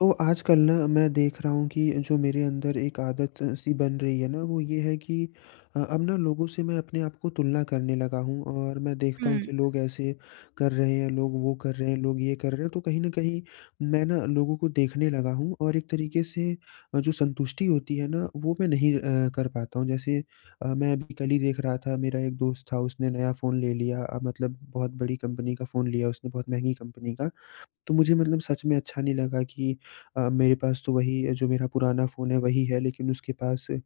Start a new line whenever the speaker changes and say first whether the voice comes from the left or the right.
left: तो आजकल ना, मैं देख रहा हूँ कि जो मेरे अंदर एक आदत-सी बन रही है ना, वो ये है कि अ, अब ना लोगों से मैं अपने आप को तुलना करने लगा हूँ और मैं देखता हूँ
right: हुँ।
left: कि लोग ऐसे कर रहे हैं, लोग वो कर रहे हैं, लोग ये कर रहे हैं, तो कहीं न कहीं मैं ना, लोगों को देखने लगा हूँ और एक तरीके से अ, जो संतुष्टि होती है ना, वो मैं नहीं अ, कर पाता हूँ। जैसे अ, मैं अभी कल ही देख रहा था, मेरा एक दोस्त था, उसने नया फ़ोन ले लिया अ, मतलब बहुत बड़ी कंपनी का फ़ोन लिया उसने, बहुत महँगी कंपनी का। तो मुझे मतलब सच में अच्छा नहीं लगा कि अ मेरे पास तो वही जो मेरा पुराना फ़ोन है, वही है, लेकिन उसके पास उम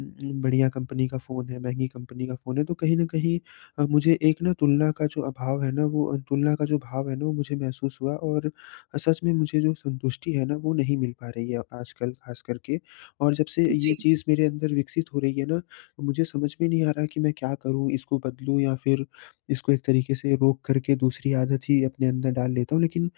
left: उम, बढ़िया कंपनी का फ़ोन है, महँगी कंपनी का फ़ोन है। तो कहीं न कहीं अ, मुझे एक ना, तुलना का जो अभाव है ना वो अ, तुलना का जो भाव है ना, वो मुझे महसूस हुआ और अ, सच में मुझे जो संतुष्टि है ना, वो नहीं मिल पा रही है आजकल, खासकर के। और जब से अ, ये
right: जी।
left: चीज़ मेरे अंदर विकसित हो रही है ना, मुझे समझ में नहीं आ रहा कि मैं क्या करूँ? इसको बदलूँ या फिर इसको एक तरीके से रोक करके, दूसरी आदत ही अपने अंदर डाल लेता हूँ। लेकिन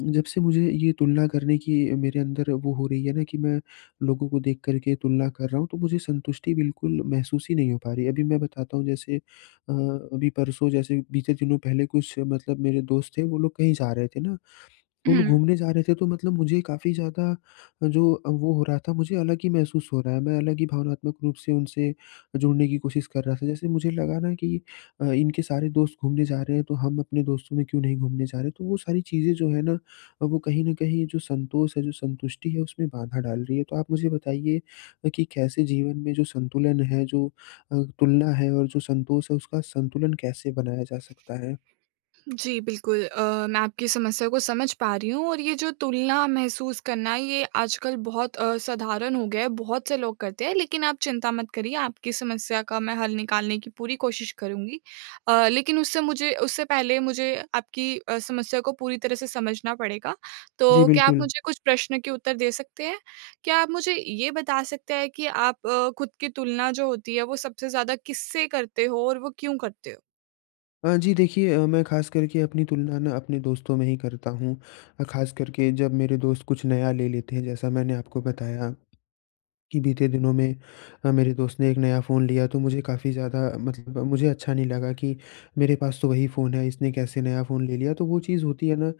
left: जब से मुझे ये तुलना करने की मेरे अंदर वो हो रही है ना कि मैं लोगों को देखकर के तुलना कर रहा हूँ, तो मुझे संतुष्टि बिल्कुल महसूस ही नहीं हो पा रही है। अभी मैं बताता हूँ, जैसे अ, अभी परसों, जैसे बीते दिनों पहले, कुछ मतलब मेरे दोस्त थे, वो लोग कहीं जा रहे थे ना, वो लोग
right: हुँ।
left: घूमने जा रहे थे। तो मतलब मुझे काफ़ी ज़्यादा जो अ, वो हो रहा था, मुझे अलग ही महसूस हो रहा है, मैं अलग ही भावनात्मक रूप से उनसे जुड़ने की कोशिश कर रहा था। जैसे मुझे लगा ना कि अ, "इनके सारे दोस्त घूमने जा रहे हैं, तो हम अपने दोस्तों में क्यों नहीं घूमने जा रहे?" तो वो सारी चीज़ें जो हैं ना अ, वो कहीं न कहीं, जो संतोष है, जो संतुष्टि है, उसमें बाधा डाल रही है। तो आप मुझे बताइए कि कैसे जीवन में जो संतुलन है, जो अ, तुलना है और जो संतोष है, उसका संतुलन कैसे बनाया जा सकता है?
right: जी, बिल्कुल अ, मैं आपकी समस्या को समझ पा रही हूँ और ये जो तुलना महसूस करना, ये आजकल बहुत अ, साधारण हो गया है, बहुत से लोग करते हैं। लेकिन आप चिंता मत करिए, आपकी समस्या का मैं हल निकालने की पूरी कोशिश करुँगी। अ, लेकिन उससे मुझे उससे पहले मुझे आपकी अ, समस्या को पूरी तरह से समझना पड़ेगा।
left: जी,
right: तो क्या आप
left: बिल्कुल।
right: मुझे कुछ प्रश्न के उत्तर दे सकते हैं? क्या आप मुझे ये बता सकते हैं कि आप अ, खुद की तुलना जो होती है, वो सबसे ज़्यादा किससे करते हो और वो क्यों करते हो?
left: अ, जी देखिए अ, मैं ख़ास करके अपनी तुलना ना अपने दोस्तों में ही करता हूँ अ, ख़ास कर के जब मेरे दोस्त कुछ नया ले लेते हैं। जैसा मैंने आपको बताया कि बीते दिनों में अ, मेरे दोस्त ने एक नया फ़ोन लिया तो मुझे काफ़ी ज़्यादा मतलब ब मुझे अच्छा नहीं लगा कि मेरे पास तो वही फ़ोन है, इसने कैसे नया फ़ोन ले लिया। तो वो चीज़ होती है ना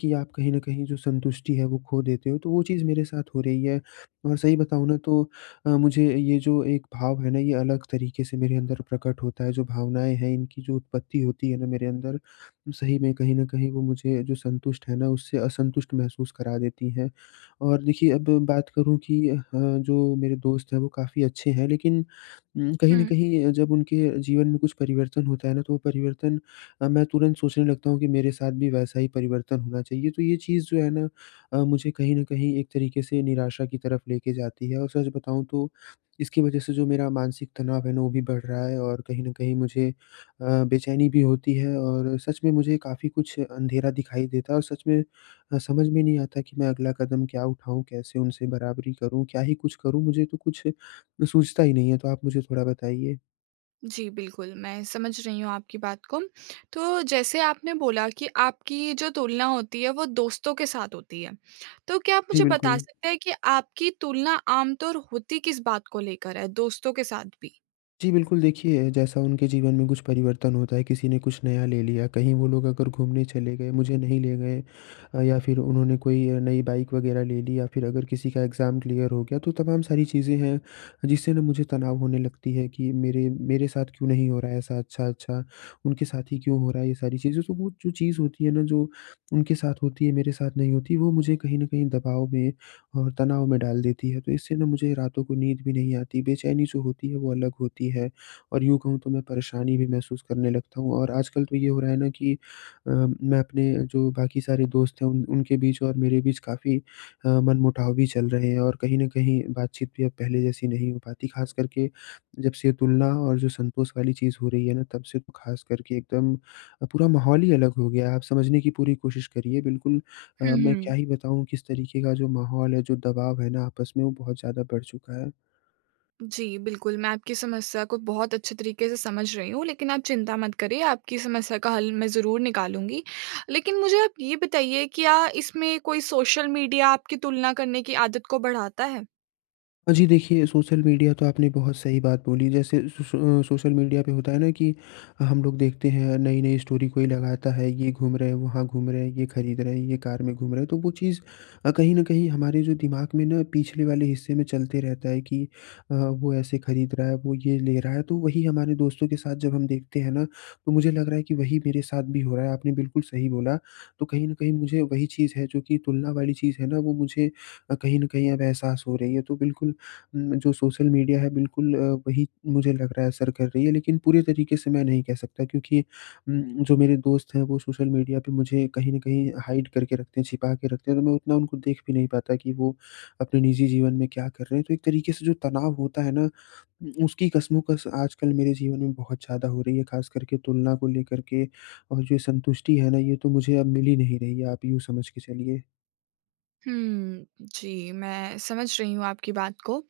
left: कि आप कहीं न कहीं जो संतुष्टि है वो खो देते हो, तो वो चीज़ मेरे साथ हो रही है। और सही बताऊँ ना तो अ, मुझे ये जो एक भाव है ना ये अलग तरीके से मेरे अंदर प्रकट होता है। जो भावनाएँ हैं इनकी जो उत्पत्ति होती है ना मेरे अंदर, वो सही में कहीं न कहीं वो मुझे जो संतुष्ट है ना, उससे असंतुष्ट महसूस करा देती हैं। और देखिए अब बात करूँ कि अ, जो मेरे दोस्त हैं वो काफ़ी अच्छे हैं लेकिन उम, कहीं न
right: हुँ।
left: कहीं जब उनके जीवन में कुछ परिवर्तन होता है ना तो वो परिवर्तन अ, मैं तुरंत सोचने लगता हूँ कि मेरे साथ भी वैसा ही परिवर्तन होना चाहिए। तो ये चीज़ जो है ना अ, मुझे कहीं न कहीं एक तरीके से निराशा की तरफ लेके जाती है। और सच बताऊँ तो इसकी वज़ह से जो मेरा मानसिक तनाव है ना वो भी बढ़ रहा है और कहीं न कहीं मुझे अ, बेचैनी भी होती है। और सच में मुझे काफ़ी कुछ अँधेरा दिखाई देता है और सच में अ, समझ में नहीं आता कि मैं अगला कदम क्या उठाऊँ? कैसे उनसे बराबरी करूँ, क्या ही कुछ करूँ? मुझे तो कुछ सूझता ही नहीं है, तो आप मुझे थोड़ा बताइए?
right: जी, बिल्कुल मैं समझ रही हूँ आपकी बात को। तो जैसे आपने बोला कि आपकी ये जो तुलना होती है वो दोस्तों के साथ होती है, तो क्या आप
left: जी,
right: मुझे बता
left: बिल्कुल।
right: सकते हैं कि आपकी तुलना आमतौर होती किस बात को लेकर है दोस्तों के साथ भी?
left: जी, बिल्कुल देखिए, जैसा उनके जीवन में कुछ परिवर्तन होता है किसी ने कुछ नया ले लिया, कहीं वो लोग अगर घूमने चले गए मुझे नहीं ले गए अ, या फिर उन्होंने कोई अ, नई बाइक वग़ैरह ले ली या फिर अगर किसी का एग्ज़ाम क्लियर हो गया, तो तमाम सारी चीज़ें हैं, जिससे ना मुझे तनाव होने लगती है कि मेरे मेरे साथ क्यों नहीं हो रहा है ऐसा अच्छा-अच्छा, उनके साथ ही क्यों हो रहा है? ये सारी चीज़ें। तो वो जो चीज़ होती है ना जो उनके साथ होती है मेरे साथ नहीं होती, वो मुझे कहीं न कहीं दबाव में और तनाव में डाल देती है। तो इससे ना मुझे रातों को नींद भी नहीं आती बेचैनी जो होती है, वो अलग होती है और यूँ कहूँ तो मैं परेशानी भी महसूस करने लगता हूँ और आजकल तो ये हो रहा है ना कि अ, मैं अपने अ, जो बाकी सारे दोस्त हैं उन उनके बीच और मेरे बीच काफ़ी अ, मनमुटाव भी चल रहे हैं और कहीं न कहीं बातचीत भी अब पहले जैसी नहीं हो पाती। ख़ासकर के जब से तुलना और जो संतोष वाली चीज़ हो रही है ना, तब से ख़ासकर के एकदम अ, पूरा माहौल ही अलग हो गया है। आप समझने की पूरी कोशिश करिए बिल्कुल अ,
right: हुँ,
left: मैं क्या
right: हुँ।
left: ही बताऊँ किस तरीके का जो माहौल है जो दबाव है ना आपस में, वो बहुत ज़्यादा बढ़ चुका है।
right: जी, बिल्कुल मैं आपकी समस्या को बहुत अच्छे तरीके से समझ रही हूँ लेकिन आप चिंता मत करिए, आपकी समस्या का हल मैं ज़रूर निकालूँगी। लेकिन मुझे आप ये बताइए क्या इसमें कोई सोशल मीडिया आपकी तुलना करने की आदत को बढ़ाता है?
left: अ, जी, देखिए, सोशल मीडिया तो आपने बहुत सही बात बोली। जैसे स सो सोशल मीडिया पे होता है ना कि अ, हम लोग देखते हैं नई-नई स्टोरी कोई लगाता है, ये घूम रहे हैं, वहाँ घूम रहे हैं, ये खरीद रहे हैं, ये कार में घूम रहे हैं। तो वो चीज़ अ, कहीं न कहीं हमारे जो दिमाग़ में ना पिछले वाले हिस्से में चलते रहता है कि अ, वो ऐसे खरीद रहा है, वो ये ले रहा है। तो वही हमारे दोस्तों के साथ जब हम देखते हैं ना तो, मुझे लग रहा है कि वही मेरे साथ भी हो रहा है। आपने बिल्कुल सही बोला। तो कहीं न कहीं मुझे वही चीज़ है जो कि तुलना वाली चीज़ है ना वो मुझे अ, कहीं न कहीं अब एहसास हो रही है तो बिल्कुल उम, जो सोशल मीडिया है बिल्कुल अ, वही मुझे लग रहा है असर कर रही है। लेकिन पूरे तरीके से मैं नहीं कह सकता क्योंकि उम, जो मेरे दोस्त हैं वो सोशल मीडिया पे मुझे कहीं न कहीं हाइड करके रखते हैं, छिपा के रखते हैं, तो मैं उतना उनको देख भी नहीं पाता कि वो अपने निजी जीवन में क्या कर रहे हैं। तो एक तरीके से जो तनाव होता है ना, उ उसकी कशमकश आजकल मेरे जीवन में बहुत ज़्यादा हो रही है। ख़ास कर के तुलना को लेकर के और जो संतुष्टि है ना, ये तो मुझे अब मिल ही नहीं रही है, आप यूँ समझ के चलिए।
right: हुँ। जी मैं समझ रही हूँ आपकी बात को।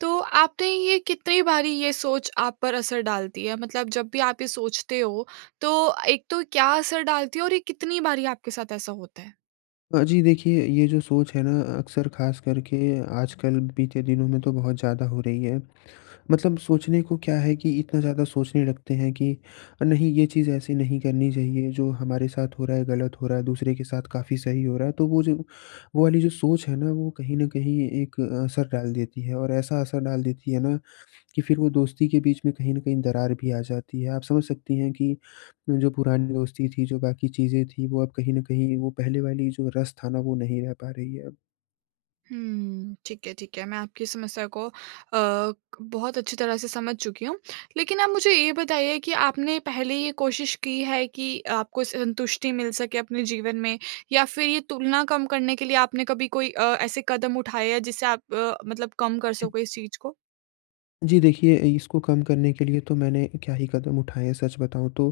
right: तो आपने ये कितनी बारी ये सोच आप पर असर डालती है? मतलब जब भी आप ये सोचते हो तो एक तो क्या असर डालती है और ये कितनी बारी आपके साथ ऐसा होता है?
left: हाँ जी। देखिए ये जो सोच है ना अक्सर ख़ासकर के आजकल बीते दिनों में तो बहुत ज़्यादा हो रही है। मतलब सोचने को क्या है कि इतना ज़्यादा सोचने लगते हैं कि नहीं ये चीज़ ऐसी नहीं करनी चाहिए, जो हमारे साथ हो रहा है गलत हो रहा है, दूसरे के साथ काफ़ी सही हो रहा है। तो वो जो, वो वाली जो सोच है ना वो कहीं न कहीं एक असर डाल देती है। और ऐसा असर डाल देती है ना कि फिर वो दोस्ती के बीच में कहीं न कहीं दरार भी आ जाती है। आप समझ सकती हैं कि जो पुरानी दोस्ती थी, जो बाकी चीज़ें थी वो अब कहीं न कहीं वो पहले वाली जो रस था ना वो नहीं रह पा रही है अब।
right: हुँ। ठीक है ठीक है। मैं आपकी समस्या को अ, क बहुत अच्छी तरह से समझ चुकी हूँ। लेकिन आप मुझे ये बताइए कि आपने पहले ये कोशिश की है कि आपको संतुष्टि मिल सके अपने जीवन में? या फिर ये तुलना कम करने के लिए आपने कभी कोई अ, ऐसे कदम उठाए हैं जिससे आप अ, मतलब कम कर सको इस चीज़ को?
left: जी देखिए, इसको कम करने के लिए तो मैंने क्या ही कदम उठाए हैं सच बताऊँ तो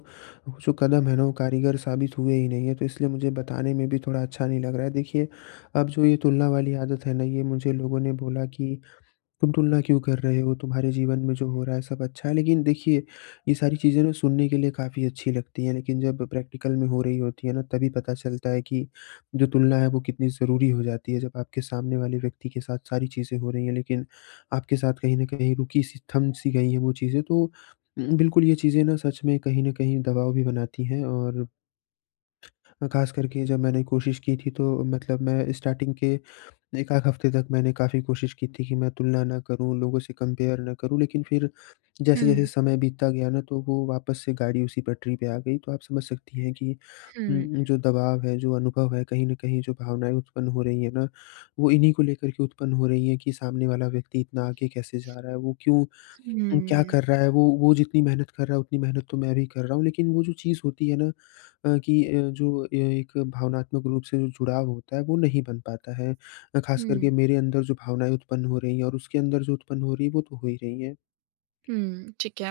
left: जो कदम है ना वो कारीगर साबित हुए ही नहीं है। तो इसलिए मुझे बताने में भी थोड़ा अच्छा नहीं लग रहा है। देखिए, अब जो ये तुलना वाली आदत है ना ये मुझे लोगों ने बोला कि तुम तुलना क्यों कर रहे हो? तुम्हारे जीवन में जो हो रहा है सब अच्छा है। लेकिन देखिए ये सारी चीज़ें ना सुनने के लिए काफ़ी अच्छी लगती हैं लेकिन जब प्रैक्टिकल में हो रही होती है ना तभी पता चलता है कि जो तुलना है वो कितनी ज़रूरी हो जाती है। जब आपके सामने वाले व्यक्ति के साथ सारी चीज़ें हो रही हैं लेकिन आपके साथ कहीं न कहीं रुकी-सी, थम-सी गई है वो चीज़ें तो उम, बिल्कुल ये चीज़ें ना सच में कहीं न कहीं दबाव भी बनाती हैं। और अ, ख़ास करके जब मैंने कोशिश की थी तो मतलब मैं स्टार्टिंग के एक आध हफ़्ते तक मैंने काफ़ी कोशिश की थी कि मैं तुलना ना करूँ, लोगों से कंपेयर ना करूँ। लेकिन फिर जैसे-जैसे
right: हुँ।
left: समय बीतता गया ना तो वो वापस से गाड़ी उसी पटरी पे आ गई। तो आप समझ सकती हैं कि
right: हुँ।
left: उम, जो दबाव है जो अनुभव है कहीं न कहीं जो भावनाएँ उत्पन्न हो रही है ना वो इन्हीं को लेकर के उत्पन्न हो रही हैं। कि सामने वाला व्यक्ति इतना आगे कैसे जा रहा है? वो क्यों क्या
right: हुँ।
left: कर रहा है? वो वो जितनी मेहनत कर रहा है उतनी मेहनत तो मैं भी कर रहा हूँ। लेकिन वो जो चीज़ होती है ना अ, कि अ, जो एक भावनात्मक रूप से जो जुड़ाव होता है वो नहीं बन पाता है। अ, खास
right: हुँ।
left: करके मेरे अंदर जो भावनाएँ उत्पन्न हो रही हैं और उसके अंदर जो उत्पन्न हो रही है वो तो हो ही रही है।
right: हुँ, ठीक है।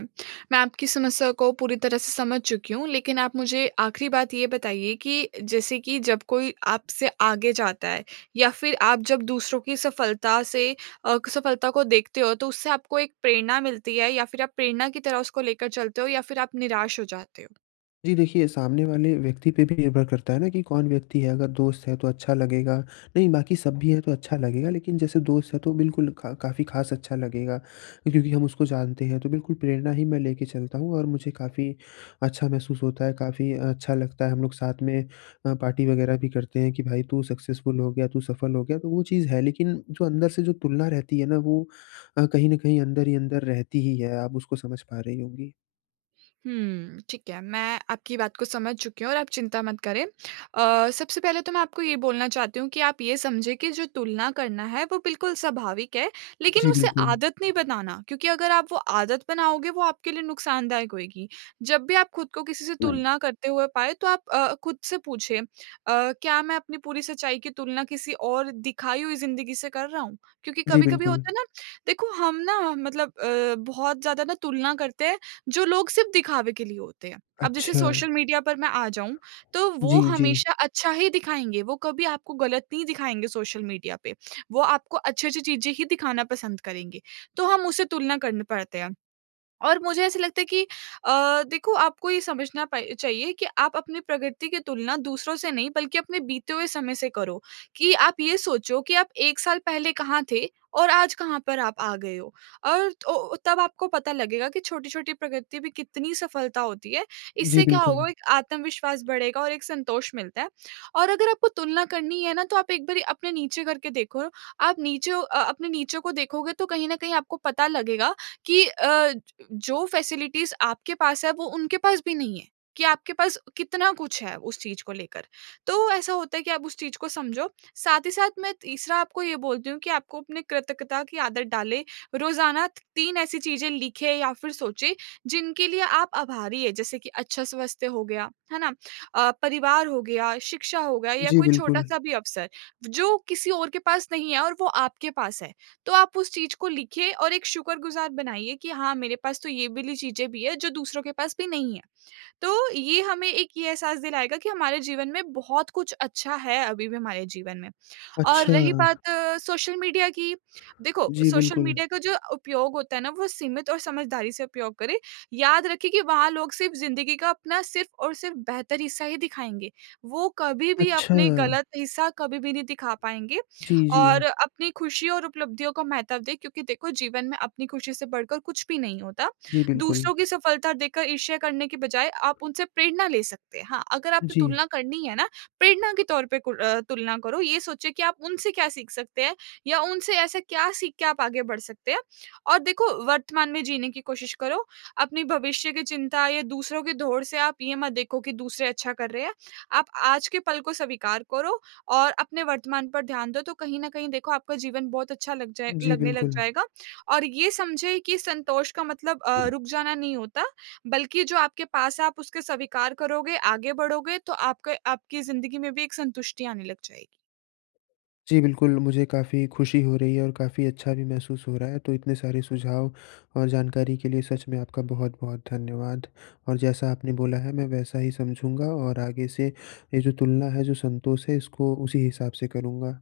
right: मैं आपकी समस्या को पूरी तरह से समझ चुकी हूँ। लेकिन आप मुझे आखिरी बात ये बताइए कि जैसे कि जब कोई आपसे आगे जाता है या फिर आप जब दूसरों की सफलता से अ, सफलता को देखते हो तो उससे आपको एक प्रेरणा मिलती है? या फिर आप प्रेरणा की तरह उसको लेकर चलते हो? या फिर आप निराश हो जाते हो?
left: जी, देखिए सामने वाले व्यक्ति पे भी निर्भर करता है ना कि कौन व्यक्ति है? अगर दोस्त है तो अच्छा लगेगा, नहीं बाकी सब भी है तो अच्छा लगेगा, लेकिन जैसे दोस्त है तो बिल्कुल क काफ़ी ख़ास अच्छा लगेगा। क्योंकि हम उसको जानते हैं तो बिल्कुल प्रेरणा ही मैं लेके चलता हूँ। और मुझे काफ़ी अच्छा महसूस होता है, काफ़ी अच्छा लगता है हम लोग साथ में अ, पार्टी वग़ैरह भी करते हैं कि भाई तू सक्सेसफुल हो गया, तू सफल हो गया तो वो चीज़ है, लेकिन जो अंदर से जो तुलना रहती है ना वो अ, कहीं न कहीं अंदर ही अंदर रहती ही है। आप उसको समझ पा रही होंगी।
right: हुँ, ठीक है। मैं आपकी बात को समझ चुकी हूँ और आप चिंता मत करें। अ, सबसे पहले तो मैं आपको ये बोलना चाहती हूँ कि आप ये समझें कि जो तुलना करना है वो बिल्कुल स्वाभाविक है लेकिन
left: जी
right: उसे
left: बिल्कुल।
right: आदत नहीं बनाना, क्योंकि अगर आप वो आदत बनाओगे वो आपके लिए नुकसानदायक होएगी। जब भी आप ख़ुद को किसी से
left: हुँ।
right: तुलना करते हुए पाए तो आप अ, ख़ुद से पूछिए अ, क्या मैं अपनी पूरी सच्चाई की तुलना किसी और दिखाई हुई ज़िंदगी से कर रहा हूँ। क्योंकि
left: जी
right: कभी-कभी
left: बिल्कुल।
right: होता है ना, देखो हम ना मतलब अ, बहुत ज़्यादा ना तुलना करते हैं जो लोग सिर्फ़ दिखावे के लिए होते हैं। अब जैसे सोशल
left: अच्छा।
right: मीडिया पर मैं आ जाऊँ तो वो
left: जी, जी।
right: हमेशा अच्छा ही दिखाएँगे, वो कभी आपको गलत नहीं दिखाएँगे सोशल मीडिया पे। वो आपको अच्छी-अच्छी चीज़ें ही दिखाना पसंद करेंगे, तो हम उसे तुलना करने पड़ते हैं। और मुझे ऐसा लगता है कि अ, देखो आपको ये समझना प चाहिए कि आप अपनी प्रगति की तुलना दूसरों से नहीं बल्कि अपने बीते हुए समय से करो कि आप ये सोचो कि आप 1 साल पहले कहाँ थे और आज कहाँ पर आप आ गए हो, और तो तब आपको पता लगेगा कि छोटी-छोटी प्रगति भी कितनी सफलता होती है।
left: जी,
right: इससे क्या
left: बिल्कुल।
right: होगा एक आत्मविश्वास बढेगा और एक संतोष मिलता है। और अगर आपको तुलना करनी है ना तो आप एक बारी अपने नीचे करके देखो आप नीचों अ अ, अपने नीचों को देखोगे तो कहीं न कहीं आपको पता लगेगा कि अ, ज जो फ़ेेसिलिटीज़ आपके पास है वो उनके पास भी नहीं है कि आपके पास कितना कुछ है उस चीज़ को लेकर। तो ऐसा होता है कि आप उस चीज़ को समझो। साथ ही साथ मैं तीसरा आपको ये बोलती हूँ कि आपको अपनी कृतज्ञता की आदत डालें। रोजाना 3 ऐसी चीज़ें लिखें या फिर सोचें जिनके लिए आप आभारी हैं। जैसे कि अच्छा स्वस्थ्य हो गया, है ना? अ, परिवार हो गया, शिक्षा हो गया या
left: जी,
right: कोई
left: बिल्कुल।
right: छोटा-सा भी अवसर, जो किसी और के पास नहीं है और वो आपके पास है। तो आप उस चीज़ को लिखिए और एक शुक्रगुज़ार बनाइए कि हाँ, मेरे पास तो ये वाली चीज़ें भी हैं जो दूसरों के पास भी नहीं है। तो ये हमें एक ये एहसास दिलाएगा कि हमारे जीवन में बहुत कुछ अच्छा है अभी भी हमारे जीवन में। और रही
left: अच्छा।
right: बात सोशल मीडिया की, देखो
left: जी,
right: सोशल
left: बिल्कुल।
right: मीडिया का जो उपयोग होता है ना वो सीमित और समझदारी से उपयोग करें। याद रखें कि वहाँ लोग सिर्फ़ ज़िंदगी का अपना सिर्फ़ और सिर्फ़ बेहतर हिस्सा ही दिखाएँगे। वो कभी भी अपने
left: अच्छा।
right: गलत हिस्सा कभी भी नहीं दिखा पाएँगे
left: जी,
right: और
left: जी।
right: अपनी खुशी और उपलब्धियों का महत्व दें क्योंकि देखो जीवन में अपनी खुशी से बढ़कर कुछ भी नहीं होता।
left: जी बिल्कुल।
right: दूसरों की सफलता देखकर ईर्ष्या करने की बजाय आप उनसे प्रेरणा ले सकते हैं। हाँ, अगर आपने
left: जी।
right: तुलना करनी है ना, प्रेरणा के तौर पे कुर अ, तुलना करो ये सोचें कि आप उनसे क्या सीख सकते हैं या उनसे ऐसा क्या सीख के आप आगे बढ़ सकते हैं। और देखो वर्तमान में जीने की कोशिश करो, अपने भविष्य की चिंता या दूसरों की दौड़ से आप ये मत देखो कि दूसरे अच्छा कर रहे हैं। आप आज के पल को स्वीकार करो और अपने वर्तमान पर ध्यान दो तो कहीं न कहीं देखो आपका जीवन बहुत अच्छा लग जाए
left: जी,
right: लगने लग
left: बिल्कुल।
right: जाएगा और ये समझे कि संतोष का मतलब अ,
left: हुँ।
right: रुक जाना नहीं होता बल्कि जो आपके पास है आप उसके स्वीकार करोगे, आगे बढ़ोगे तो आपके आपकी ज़िंदगी में भी एक संतुष्टि आने लग जाएगी।
left: जी बिल्कुल, मुझे काफ़ी खुशी हो रही है और काफ़ी अच्छा भी महसूस हो रहा है। तो इतने सारे सुझाव और जानकारी के लिए सच में आपका बहुत-बहुत धन्यवाद। और जैसा आपने बोला है मैं वैसा ही समझूँगा और आगे से ये जो तुलना है, जो संतोष है इसको उसी हिसाब से करूँगा।